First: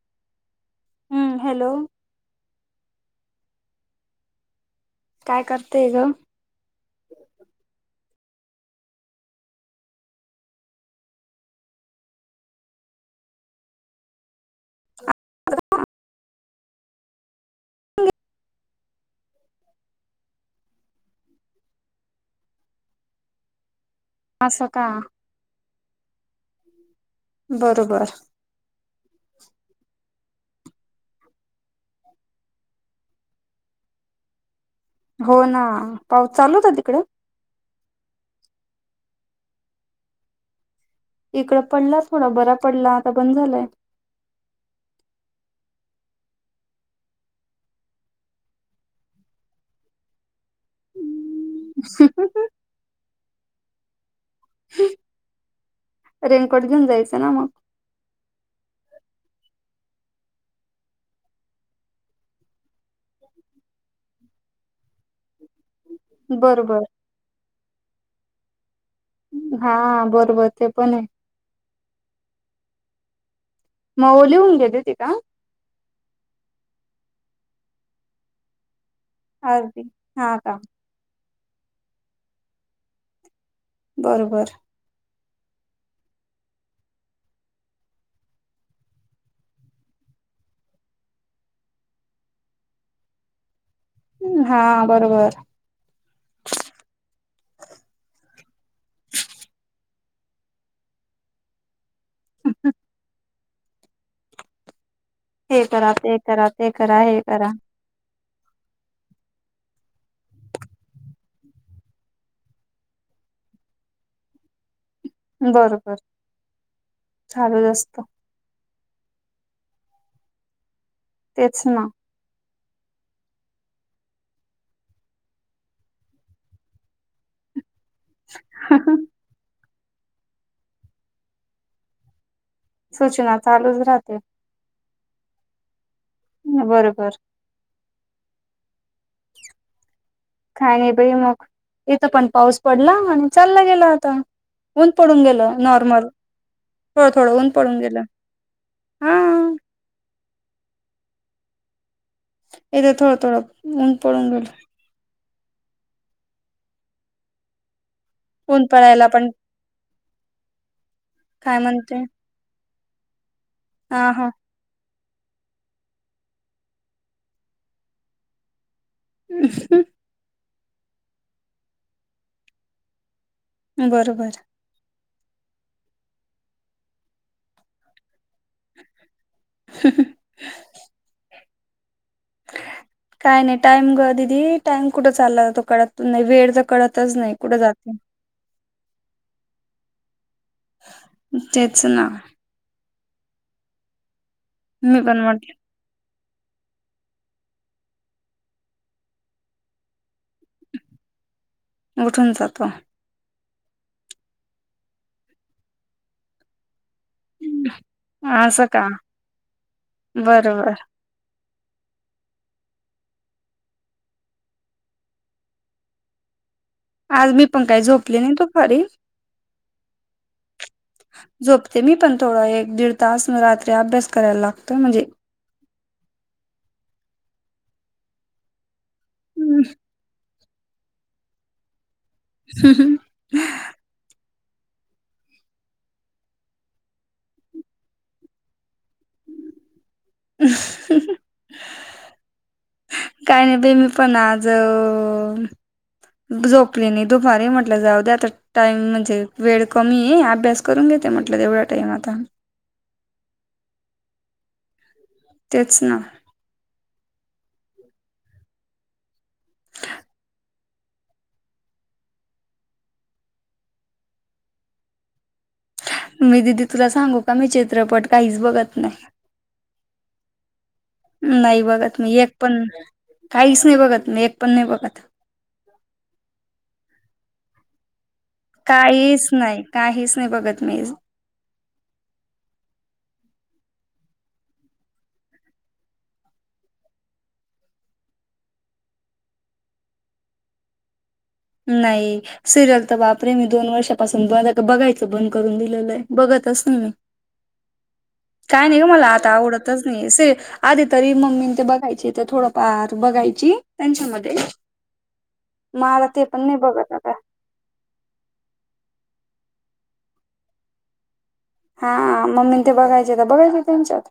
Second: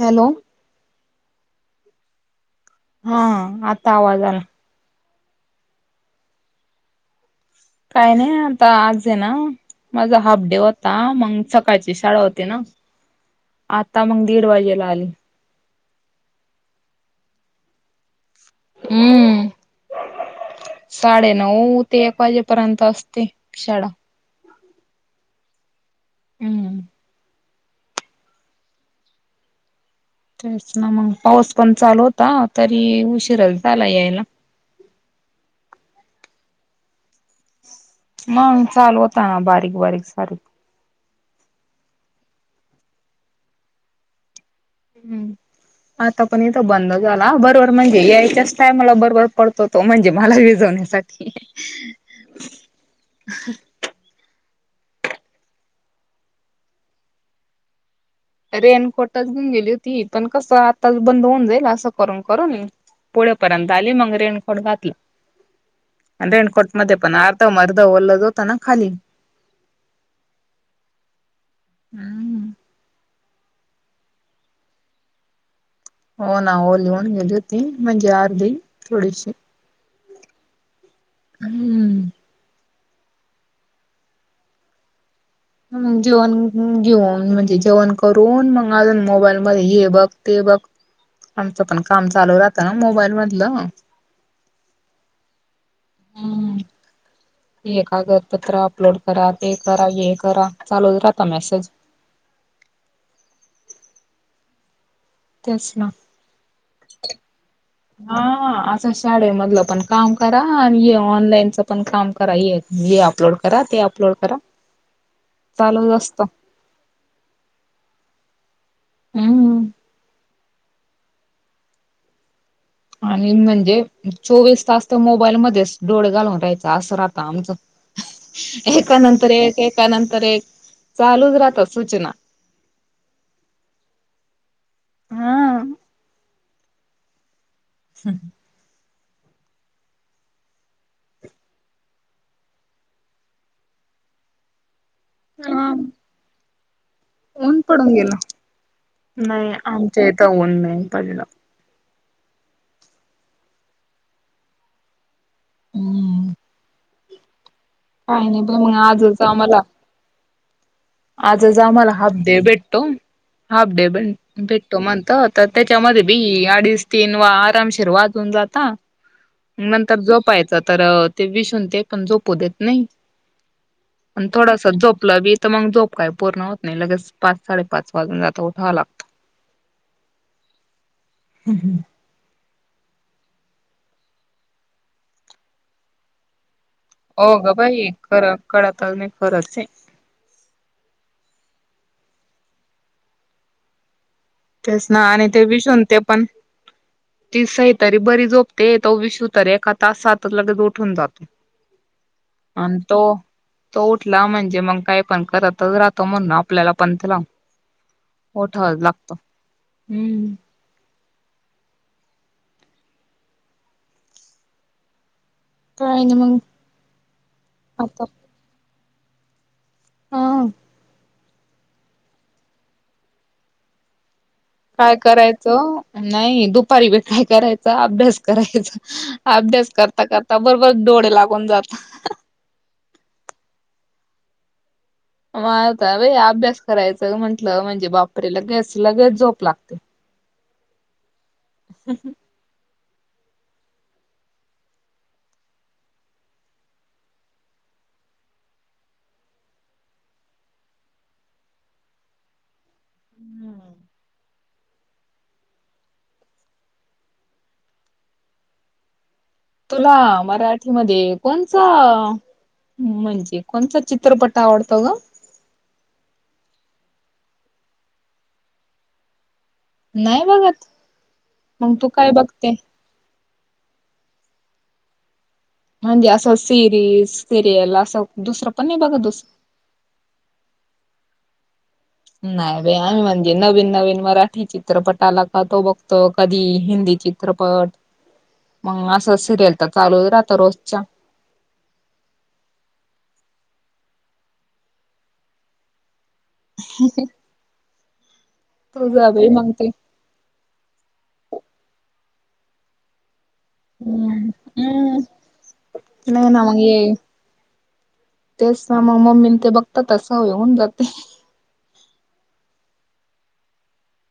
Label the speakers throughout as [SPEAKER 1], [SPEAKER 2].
[SPEAKER 1] Hello.
[SPEAKER 2] हम्म. Hello.
[SPEAKER 1] हा. आता आवाज आला.
[SPEAKER 2] काय, करतेय गं?
[SPEAKER 1] काय नाही आता. आजय ना माझा हाफ डे होता. मग, सकाळची शाळा होती ना. आता, मग दीड वाजेला आली.
[SPEAKER 2] [unintelligible]
[SPEAKER 1] अं. [inaudible] साडेनऊ ते एक वाजेपर्यंत असते, शाळा.
[SPEAKER 2] असं, का?
[SPEAKER 1] हम्म.
[SPEAKER 2] बरोबर
[SPEAKER 1] तेच ना मग पाऊस पण चालू होता तरी उशीराच झाला यायला
[SPEAKER 2] हो ना पाऊस चालूता तिकड
[SPEAKER 1] मग चाल होता ना बारीक बारीक सारी
[SPEAKER 2] इकड पडला थोडा बरा पडला आता बंद झालाय
[SPEAKER 1] हम्म आता पण इथं बंद झाला बरोबर म्हणजे यायच्याच टायमला बरोबर पडतो तो म्हणजे मला विझवण्यासाठी ते
[SPEAKER 2] रेनकोट घेऊन जायचं ना मग
[SPEAKER 1] रेनकोटच घेऊन गेली होती पण कसं आताच बंद होऊन जाईल असं करून करून पुोळेपर्यंत आली मग रेनकोट घातलं
[SPEAKER 2] म्
[SPEAKER 1] अंद्रेण कोट मधप न मारताव मरदव्हल्लदव तना खाली
[SPEAKER 2] हा बरोबर ते पण आहे
[SPEAKER 1] हा ह
[SPEAKER 2] मऊलीिहून घेत होती का
[SPEAKER 1] हो ना ओली होन गेली होती म्हणजे अर्धी थोडीशी
[SPEAKER 2] अदी हा काम
[SPEAKER 1] हम्म
[SPEAKER 2] बरोबर
[SPEAKER 1] मग जेवण घेऊन म्हणजे जेवण करून मग अजून मोबाईल म हे बघ ते बघ आमचं पण काम चालू राहतं ना मोबाईल मधलं
[SPEAKER 2] हा बरोबर
[SPEAKER 1] हम्म.
[SPEAKER 2] [inaudible]
[SPEAKER 1] हे कागदपत्र अपलोड करा ते करा हे करा चालूच राहता मेसेज
[SPEAKER 2] ह हे
[SPEAKER 1] तेच ना
[SPEAKER 2] करा ते करा ते करा हे करा
[SPEAKER 1] हा असं शाळेमधलं पण काम करा आणि ऑनलाईनच पण काम करा येत हे अपलोड करा ते अपलोड करा चालूच
[SPEAKER 2] बरोबर
[SPEAKER 1] असत
[SPEAKER 2] चालू जा असत
[SPEAKER 1] हम्म
[SPEAKER 2] तेच ना
[SPEAKER 1] आणि म्हणजे चोवीस तास तर मोबाईल मध्येच डोळे घालून राहायचा असं राहत आमचं एका नंतर एक एका नंतर एक चालूच राहतात सूचना
[SPEAKER 2] सूचना चालूच राहतील
[SPEAKER 1] हा
[SPEAKER 2] ह बरोबर
[SPEAKER 1] हम ह
[SPEAKER 2] [inaudible] काय नाही बई मग इथं पण पाऊस पडला आणि चालला गेला आता. ऊन पडून गेलं
[SPEAKER 1] हा
[SPEAKER 2] नॉर्मल.
[SPEAKER 1] ऊन पडून गेलं?
[SPEAKER 2] हा
[SPEAKER 1] नाही आमच्या इथं ऊन नाही पडलं.
[SPEAKER 2] इथे थोडं थोडं ऊन पडून गेलं.
[SPEAKER 1] हम काही नाही प
[SPEAKER 2] ऊन
[SPEAKER 1] म्हग
[SPEAKER 2] पडायला
[SPEAKER 1] आजच
[SPEAKER 2] पण
[SPEAKER 1] आम्हाला आजच
[SPEAKER 2] काय
[SPEAKER 1] आम्हाला
[SPEAKER 2] म्हणते
[SPEAKER 1] हाफ डे भेटतो हाफ डे भे
[SPEAKER 2] हा हा
[SPEAKER 1] भेटो म्हणत तर त्याच्यामध्ये बी अडीच तीन वा आरामशेर वाजून जाता नंतर जोपायचं तर ते विसून ते पण जोपू देत नाही आणि
[SPEAKER 2] बरोबर
[SPEAKER 1] थोडस झोपलं बी तर मग झोप काय पूर्ण होत नाही लगेच पाच साडेपाच वाजून जात त उठा लागत ह् हम्
[SPEAKER 2] काय नाही टाइम गं दिदी, टाइम कुठं चालला जातो कळत नाही. वेळच कळत
[SPEAKER 1] हो गं बाई, खरं कळतच नाही खरचंये.
[SPEAKER 2] तेच ना.
[SPEAKER 1] तेच
[SPEAKER 2] मी
[SPEAKER 1] ना.
[SPEAKER 2] पण
[SPEAKER 1] आणि ते
[SPEAKER 2] म्हटलं
[SPEAKER 1] विशु न ते पण ती सई तरी बरी झोपते. तो विशु तर एखा तासातच लगेच उठून जातो.
[SPEAKER 2] उठून जातो
[SPEAKER 1] अन तो तो उठला म्हणजे, मग काय पण करतच राहतो. म्हणून आपल्याला पण त्याला
[SPEAKER 2] असं
[SPEAKER 1] उठावच
[SPEAKER 2] का
[SPEAKER 1] लागत. हम्म
[SPEAKER 2] बरबर.
[SPEAKER 1] काय नई मंग
[SPEAKER 2] आज मी पण काही झोपले नाही दुपारी.
[SPEAKER 1] ह, ह.
[SPEAKER 2] झोपते मी पण थोडं एक दीड तास. मं रात्री अभ्यास करायला लाग
[SPEAKER 1] काय करायचं, नाही दुपारी बी काय करायचं, अभ्यास करायचा. अभ्यास करता करता बरोबर डोळे लागून जातात.
[SPEAKER 2] हम हं [unintelligible]
[SPEAKER 1] म आता बई अभ्यास करायचं म्हटलं म्हणजे, बापरे लगेस लगेच झोप लागते.
[SPEAKER 2] [inaudible]
[SPEAKER 1] [inaudible]
[SPEAKER 2] काही नाही बई. मी पण आज झोपली नही दुपारी. म्हटलं जाऊ द्या आता टाईम म्हणजे वेळ कमीये. अभ्यास करून घेते म्हटलं. तेवढा टाईम आता.
[SPEAKER 1] हम्म.
[SPEAKER 2] तेच ना.
[SPEAKER 1] तुला मराठीमध्ये कोणचा म्हणजे कोणचा चित्रपट आवडतो गं?
[SPEAKER 2] मी दिदी तुला सांगू का?, मी चित्रपट काहीच बघत नाही.
[SPEAKER 1] नाही बघत?
[SPEAKER 2] नाही
[SPEAKER 1] मग तू
[SPEAKER 2] बघत
[SPEAKER 1] काय
[SPEAKER 2] मी. एक पण
[SPEAKER 1] बघते?
[SPEAKER 2] नही. काहीच नाही बघत मी. एक पण नाही बघत.
[SPEAKER 1] म्हणजे असं सिरीज, सिरियल असं दुसरं पण नाही बघत दुस
[SPEAKER 2] काहीच नाही, काहीच नाही बघत मी.
[SPEAKER 1] नाही बाई आम्ही म्हणजे, नवीन नवीन मराठी चित्रपट आला का? तो बघतो, कधी हिंदी चित चित्रपट. मग असं सिरियल तर चालूच राहता रोजच्या.
[SPEAKER 2] नाही. सिरियल तर बापरे, मी दोन वर्षापासून ब बघायचं बंद करून दिलेलं ये. बघतच नाही मी
[SPEAKER 1] [unintelligible]
[SPEAKER 2] काय नाही गं. मला
[SPEAKER 1] तुझा बाई
[SPEAKER 2] आता
[SPEAKER 1] मग ते
[SPEAKER 2] आवडतच असंय, आधी तरी मम्मीन ते बघायचे. तर थोडंफार बघायची.
[SPEAKER 1] हम्म
[SPEAKER 2] त्यांच्यामध्ये.
[SPEAKER 1] हम्म
[SPEAKER 2] माला ते
[SPEAKER 1] नाही
[SPEAKER 2] पण
[SPEAKER 1] ना
[SPEAKER 2] नाही
[SPEAKER 1] मग ये
[SPEAKER 2] बघत आता
[SPEAKER 1] तेच म. मम्मी ते बघतात त सवय होऊन जाते.
[SPEAKER 2] हा मम्मी ते बघायचे त बघायचे त्यांच्यात.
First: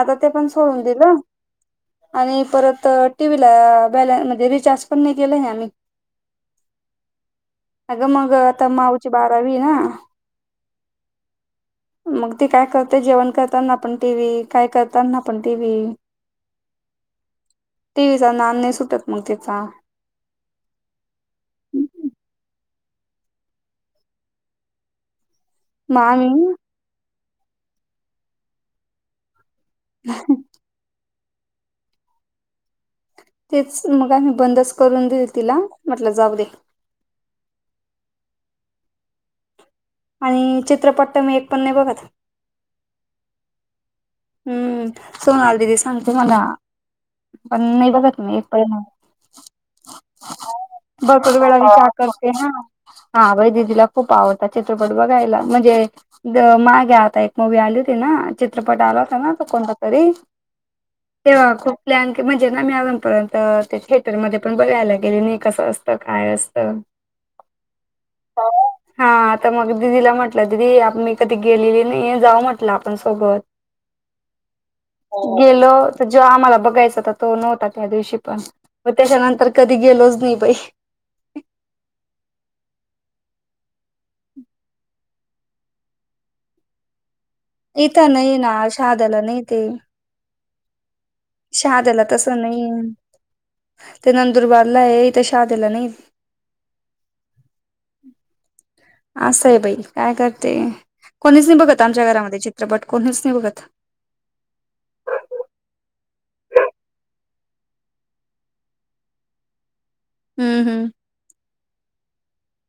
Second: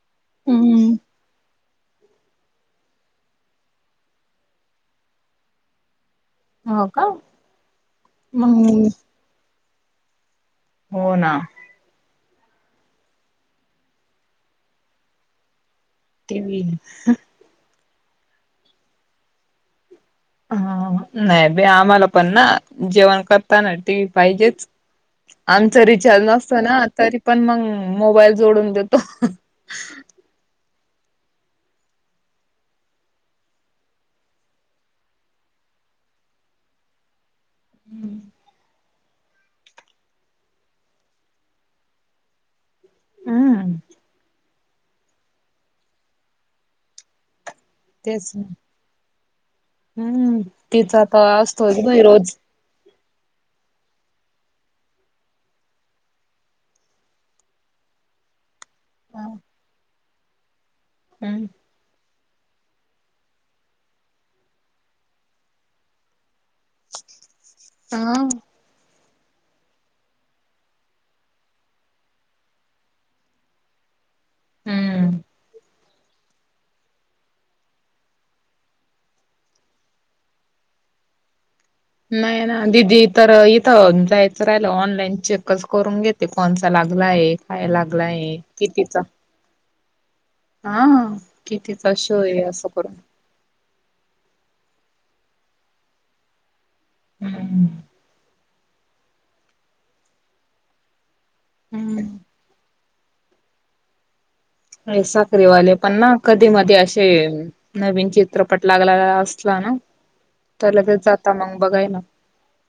[SPEAKER 2] आता ते पण सोडून
[SPEAKER 1] हम्म
[SPEAKER 2] दिलं. आणि परत टी व्ही ला, बॅल म्हनजे रिचार्ज पण नाही केलाय आम्ही.
[SPEAKER 1] हो का
[SPEAKER 2] अगं मग आता माऊची बारावीय ना.
[SPEAKER 1] हो ना.
[SPEAKER 2] मग ती काय करते, जेवण करताना पण टी व्ही, काय करताना पण टीव्ही.
[SPEAKER 1] टीव्ही हं.
[SPEAKER 2] टीव्हीचा नांद नाही सुटत मग तिचा.
[SPEAKER 1] हा नाही बई आम्हाला
[SPEAKER 2] मग
[SPEAKER 1] पण ना, जेवण करताना टी व्ही पाहिजेच. आमच रिचार्ज
[SPEAKER 2] आम्ही
[SPEAKER 1] नसतो ना. तरी पण मग, मोबाईल जोडून देतो.
[SPEAKER 2] [unintelligible] तेच, मग आम्ही बंदच करून दिलं तिला. म्हटलं जाऊ दे.
[SPEAKER 1] हम्म.
[SPEAKER 2] आणि चित्रपट त मी एक पण नाही बघत
[SPEAKER 1] हम्म.
[SPEAKER 2] हम्म सोनाली दिदी सांगते मला पण नही बघत
[SPEAKER 1] तेच
[SPEAKER 2] मी एक पण नाही.
[SPEAKER 1] हम्म तिचा तर
[SPEAKER 2] भरपूर वेळा
[SPEAKER 1] असतोच
[SPEAKER 2] विचार
[SPEAKER 1] बाई
[SPEAKER 2] करते
[SPEAKER 1] रोज
[SPEAKER 2] हा. हा बई दिदिला खूप आवडतात चित्रपट बघायला म्हणजे मागे आता एक मूवी आली होती ना चित्रपटावर. आला होता कोणता तरी
[SPEAKER 1] हम्म
[SPEAKER 2] तेव्हा खूप प्लॅन क म्हणजे ना मी अजूनपर्यंत ते थिएटरमध्येध्ये पण बघायला गेले नाही, कसं असतं? काय असतं?
[SPEAKER 1] हा.
[SPEAKER 2] हा. हा आता मग दिदीला म्हटलं दिदे मी कधी गेलेली नाही जाऊ म्हटलं आपण सोबत. गेलो जो आम्हाला बघायचा होता तो नव्हता त्या दिवशी पण व त्याच्यानंतर कधी गेलोच नाही बाई.
[SPEAKER 1] हम्म, नाही ना, दिदी तर इथं जायचं राहिलं ऑनलाईन चेकच करून घेते कोणचा लागला आहे. काय
[SPEAKER 2] इथं
[SPEAKER 1] लागलाय
[SPEAKER 2] नाही ना
[SPEAKER 1] कितीचा.
[SPEAKER 2] शहाद्याला नाही ते
[SPEAKER 1] हा कितीचा
[SPEAKER 2] शहाद्याला
[SPEAKER 1] शो
[SPEAKER 2] तसं
[SPEAKER 1] आहे
[SPEAKER 2] नाही
[SPEAKER 1] असं करून
[SPEAKER 2] ते नंदुरबारला आहे इथ शहाद्याला नाही.
[SPEAKER 1] हम्म
[SPEAKER 2] असं आहे बाई काय करते कोणीच नाही बघत
[SPEAKER 1] हम्म
[SPEAKER 2] आमच्या घरामध्ये चित्रपट कोनीच नाही बघत.
[SPEAKER 1] साखरीवाले पण ना कधी-मधी अशे नवीन चित्रपट लागला असला ना.
[SPEAKER 2] हम्म
[SPEAKER 1] तर
[SPEAKER 2] हम्म
[SPEAKER 1] लगेच जाता मग बघायला.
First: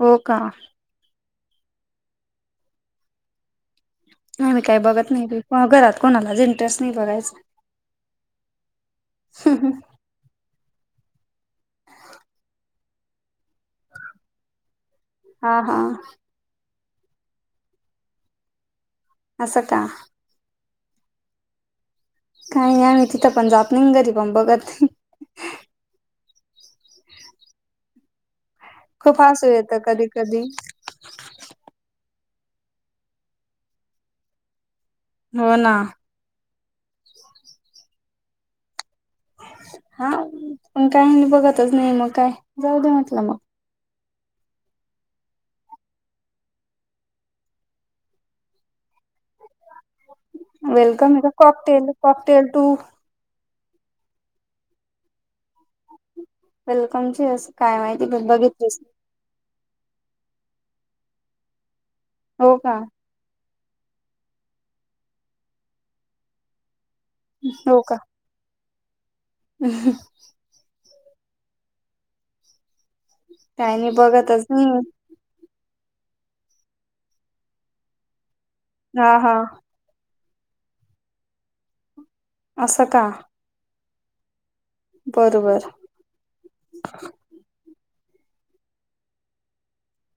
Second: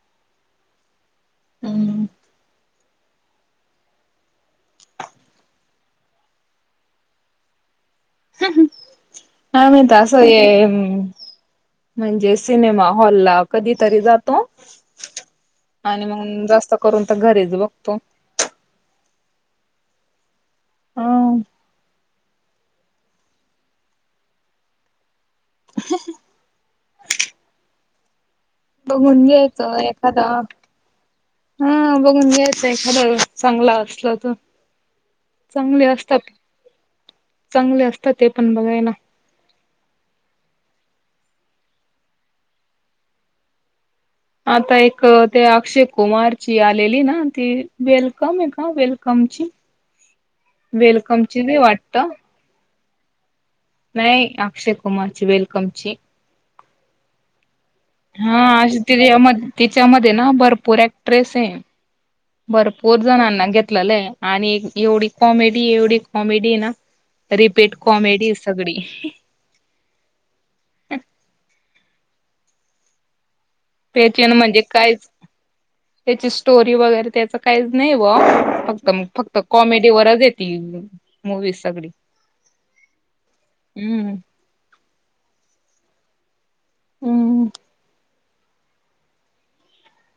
[SPEAKER 2] हो का?
[SPEAKER 1] हम्म हम्म हम्म.
[SPEAKER 2] आम्ही काही बघत नाही घरात कोणालाच इंटरेस्ट नाही बघायचा.
[SPEAKER 1] ह ह आम्ही त आज. होय, म्हणजे सिनेमा हॉल ला कधीतरी जातो,
[SPEAKER 2] हा हा
[SPEAKER 1] आणि मग जास्त करून तर घरीच बघतो.
[SPEAKER 2] असं का.
[SPEAKER 1] हा
[SPEAKER 2] काही नाही आम्ही तिथं पण जात नाही घरी पण बघत नाही.
[SPEAKER 1] - [unintelligible]
[SPEAKER 2] खूप
[SPEAKER 1] बघून
[SPEAKER 2] हसू
[SPEAKER 1] घ्यायचं
[SPEAKER 2] येतं कधी
[SPEAKER 1] एखाद
[SPEAKER 2] कधी
[SPEAKER 1] हा बघून घ्यायचंय एखाद चांगलं असल तर.
[SPEAKER 2] हो ना
[SPEAKER 1] चांगले असतात, चांगले असतात ते पण बघायला.
[SPEAKER 2] हा, पण काही बघतच नाही मग काय जाऊ दे म्हटलं मग.
[SPEAKER 1] आता एक ते अक्षय कुमारची आलेली ना ती वेलकम आहे का वेलकमची
[SPEAKER 2] वेलकमे का
[SPEAKER 1] वेलकमची बी
[SPEAKER 2] कॉकटेल,
[SPEAKER 1] वाटत
[SPEAKER 2] कॉकटेल टू.
[SPEAKER 1] नाही अक्षय कुमारची वेलकम ची.
[SPEAKER 2] वेलकम चीस काय माहिती. पण
[SPEAKER 1] हा अ
[SPEAKER 2] बघितलीच नाही.
[SPEAKER 1] तिच्या तिच्यामध्ये ना भरपूर ऍक्ट्रेस आहे,
[SPEAKER 2] हो का
[SPEAKER 1] भरपूर जणांना घेतलेलं आहे आणि एवढी कॉमेडी, एवढी कॉमेडी आहे ना रिपीट कॉमेडी सगळी.
[SPEAKER 2] हम काही नाही
[SPEAKER 1] पेचन
[SPEAKER 2] बघतच
[SPEAKER 1] म्हणजे
[SPEAKER 2] नाही
[SPEAKER 1] कायच त्याची स्टोरी वगैरे त्याच काहीच नाही व फक्त,
[SPEAKER 2] हा हा
[SPEAKER 1] फक्त कॉमेडीवरच आहेत. टी व मूवी सगळी.
[SPEAKER 2] अस का
[SPEAKER 1] हम्म
[SPEAKER 2] बरोबर
[SPEAKER 1] हम्म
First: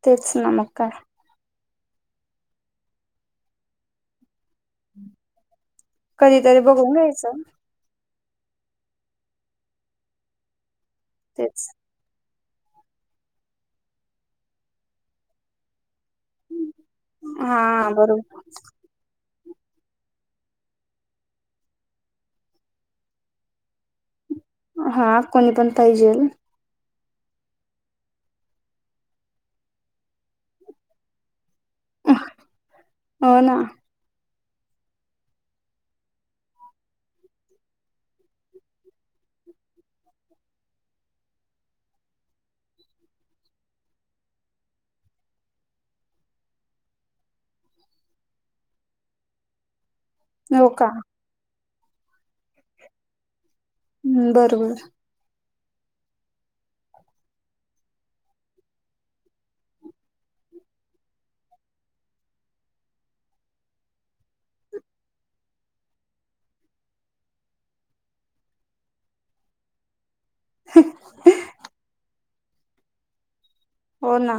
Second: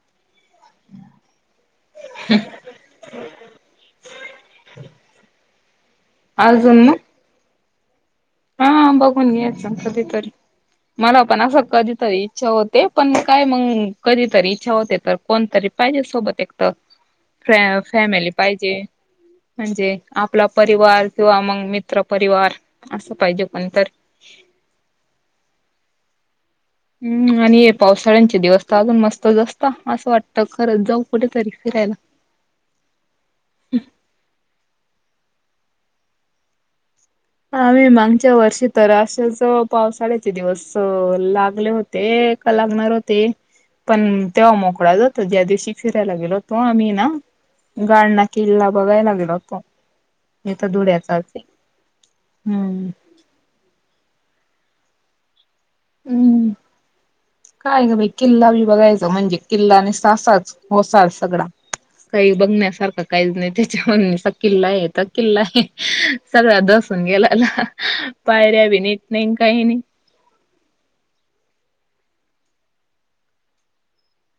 [SPEAKER 2] तेच ना मकार
[SPEAKER 1] ह
[SPEAKER 2] कधीतरी
[SPEAKER 1] अजून
[SPEAKER 2] बघून
[SPEAKER 1] मग
[SPEAKER 2] घ्यायचं
[SPEAKER 1] हा बघून घच कधीतरी मला पण असं
[SPEAKER 2] तेच
[SPEAKER 1] कधी इच्छा होते पण काय मग कधीतरी इच्छा होते तर कोणतरी पाहिजे सोबत एक तर फ
[SPEAKER 2] हा
[SPEAKER 1] फॅमिली
[SPEAKER 2] बरोबर
[SPEAKER 1] पाहिजे म्हणजे आपला परिवार किंवा मग मित्र पररिवार असं पाहिजे पण तर
[SPEAKER 2] हा कोणी पण पाहिजे
[SPEAKER 1] हम् आणि हे पावसाळ्यांचे दिवस तर अजून मस्त असता असं वाटत खरच जाऊ कुठेतरी फिरायला
[SPEAKER 2] हो ना
[SPEAKER 1] आम्ही मागच्या वर्षी तर असेच पावसाळ्याचे दिवस लागले होते ते क लागणार होते पण तेव्हा मोकळा जातो ज्या दिवशी फिरायला गेलो होतो आम्ही ना गाळणा किल्ला बघायला लागलेल होतो इथ
[SPEAKER 2] हो का
[SPEAKER 1] धुळ्याचाच आहे. हम्म
[SPEAKER 2] हम्म बरोबर
[SPEAKER 1] हम्म काय का बा किल्ला बी बघायच म्हणजे किल्लाने सासच होसाल सगळा काही बघण्यासारखं काहीच नाही त्याच्या म्हणचा किल्ला आहे त किल्ला आहे सगळ्या बसून गेलाला पायऱ्या बी नट नाही काही नाही
[SPEAKER 2] ह हो ना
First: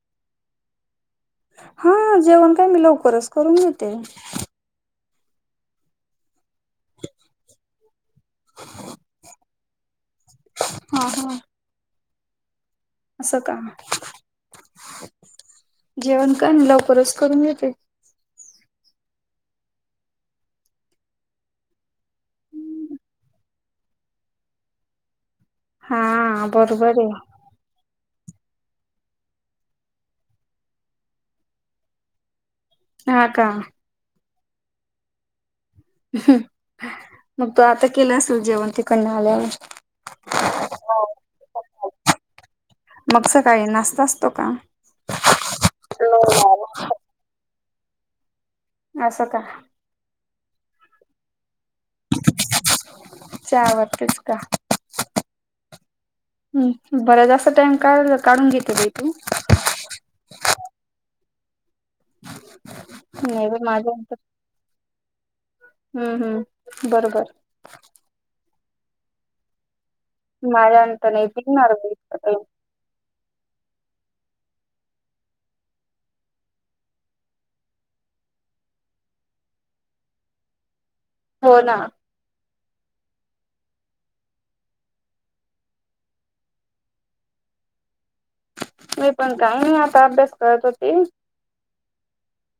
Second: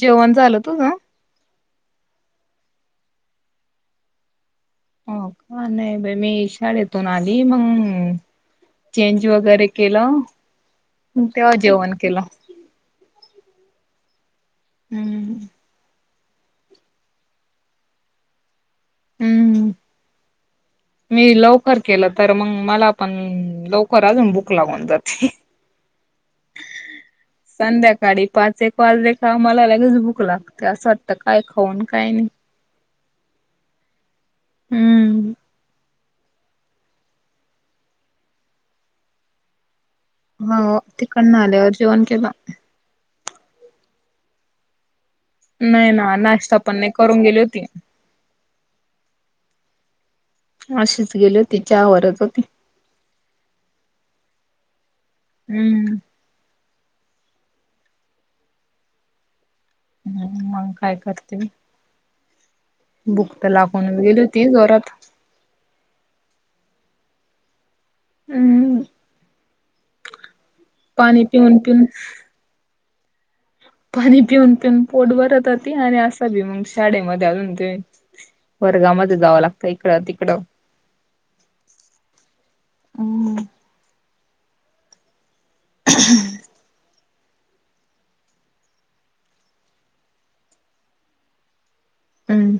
[SPEAKER 1] जेवण झालं तुझ
[SPEAKER 2] हा जेवण काय मी लवकरच करून घेते
[SPEAKER 1] हो का नाही बा मीशाळेतून आली मग चेंज वगैरे केलं
[SPEAKER 2] हा हा
[SPEAKER 1] तेव्हा जेवण केलं
[SPEAKER 2] असं काम
[SPEAKER 1] हम्म
[SPEAKER 2] जेवण का नाही लवकरच करून येते
[SPEAKER 1] हम्म मी लवकर केलं तर मग मला पण लवकर अजून बुक लावून जाते
[SPEAKER 2] हा बरोबर आहे.
[SPEAKER 1] संध्याकाळी पाच एक वाजले खा मला लगेच भूक लागते असं वाटतं काय खाऊन काय नाही.
[SPEAKER 2] हा का.
[SPEAKER 1] हम्म.
[SPEAKER 2] मग तो आता केला असेल जेवण तिकडन आल्यावर
[SPEAKER 1] हो तिकडन आल्यावर जेवण केव
[SPEAKER 2] मग सकाळी नासता असतो का
[SPEAKER 1] नाही ना नाश्ता पण नाही करून गेली होती
[SPEAKER 2] असं का
[SPEAKER 1] अशीच गेली होती च वरच होती
[SPEAKER 2] वाटतेस का
[SPEAKER 1] हम्म
[SPEAKER 2] ह् बरंच अस टाम का काढून घेते ब तू
[SPEAKER 1] ह मग काय करते
[SPEAKER 2] हम्.
[SPEAKER 1] बुक्त लाखवून गेली ती जरात.
[SPEAKER 2] हम्म हम्म बरोबर.
[SPEAKER 1] हम्.
[SPEAKER 2] माझ्या अंत
[SPEAKER 1] पाणी
[SPEAKER 2] नाही
[SPEAKER 1] पिऊन
[SPEAKER 2] बिघणार.
[SPEAKER 1] पिऊन पाणी पिऊन पिऊन पोट भरत होती आणि असा बी मग शाळेमध्ये अलून दे. वर्गामध्ये जावं लागतं इकडं तिकडं.
[SPEAKER 2] हो ना.
[SPEAKER 1] हम्म. ह्.
[SPEAKER 2] मी पण काही आता अभ्यास करत होती.
[SPEAKER 1] हम्म.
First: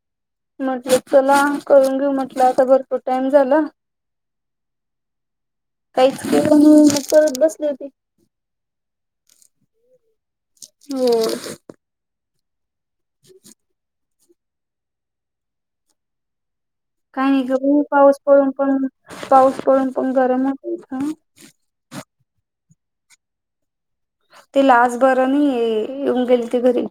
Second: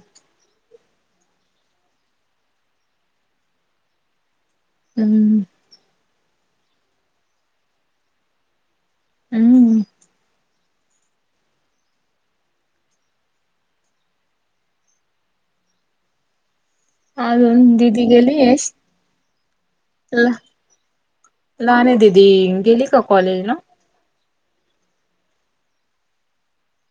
[SPEAKER 2] म्हटलं चला करून घेऊ म्हटलं आता भरपूर टाइम झाला.
[SPEAKER 1] हम्म
[SPEAKER 2] काहीचण मग परत बसले होते.
[SPEAKER 1] हम्म.
[SPEAKER 2] हो. [inaudible] काही नाही
[SPEAKER 1] अजून
[SPEAKER 2] गर
[SPEAKER 1] दिदी
[SPEAKER 2] पाऊस पडून
[SPEAKER 1] गेलीये?
[SPEAKER 2] पण पाऊस पडून पण गरमच
[SPEAKER 1] लान दिदी गेली का कॉलेज न.
[SPEAKER 2] ती लाच बरं आणि येऊन गेली ती घरी.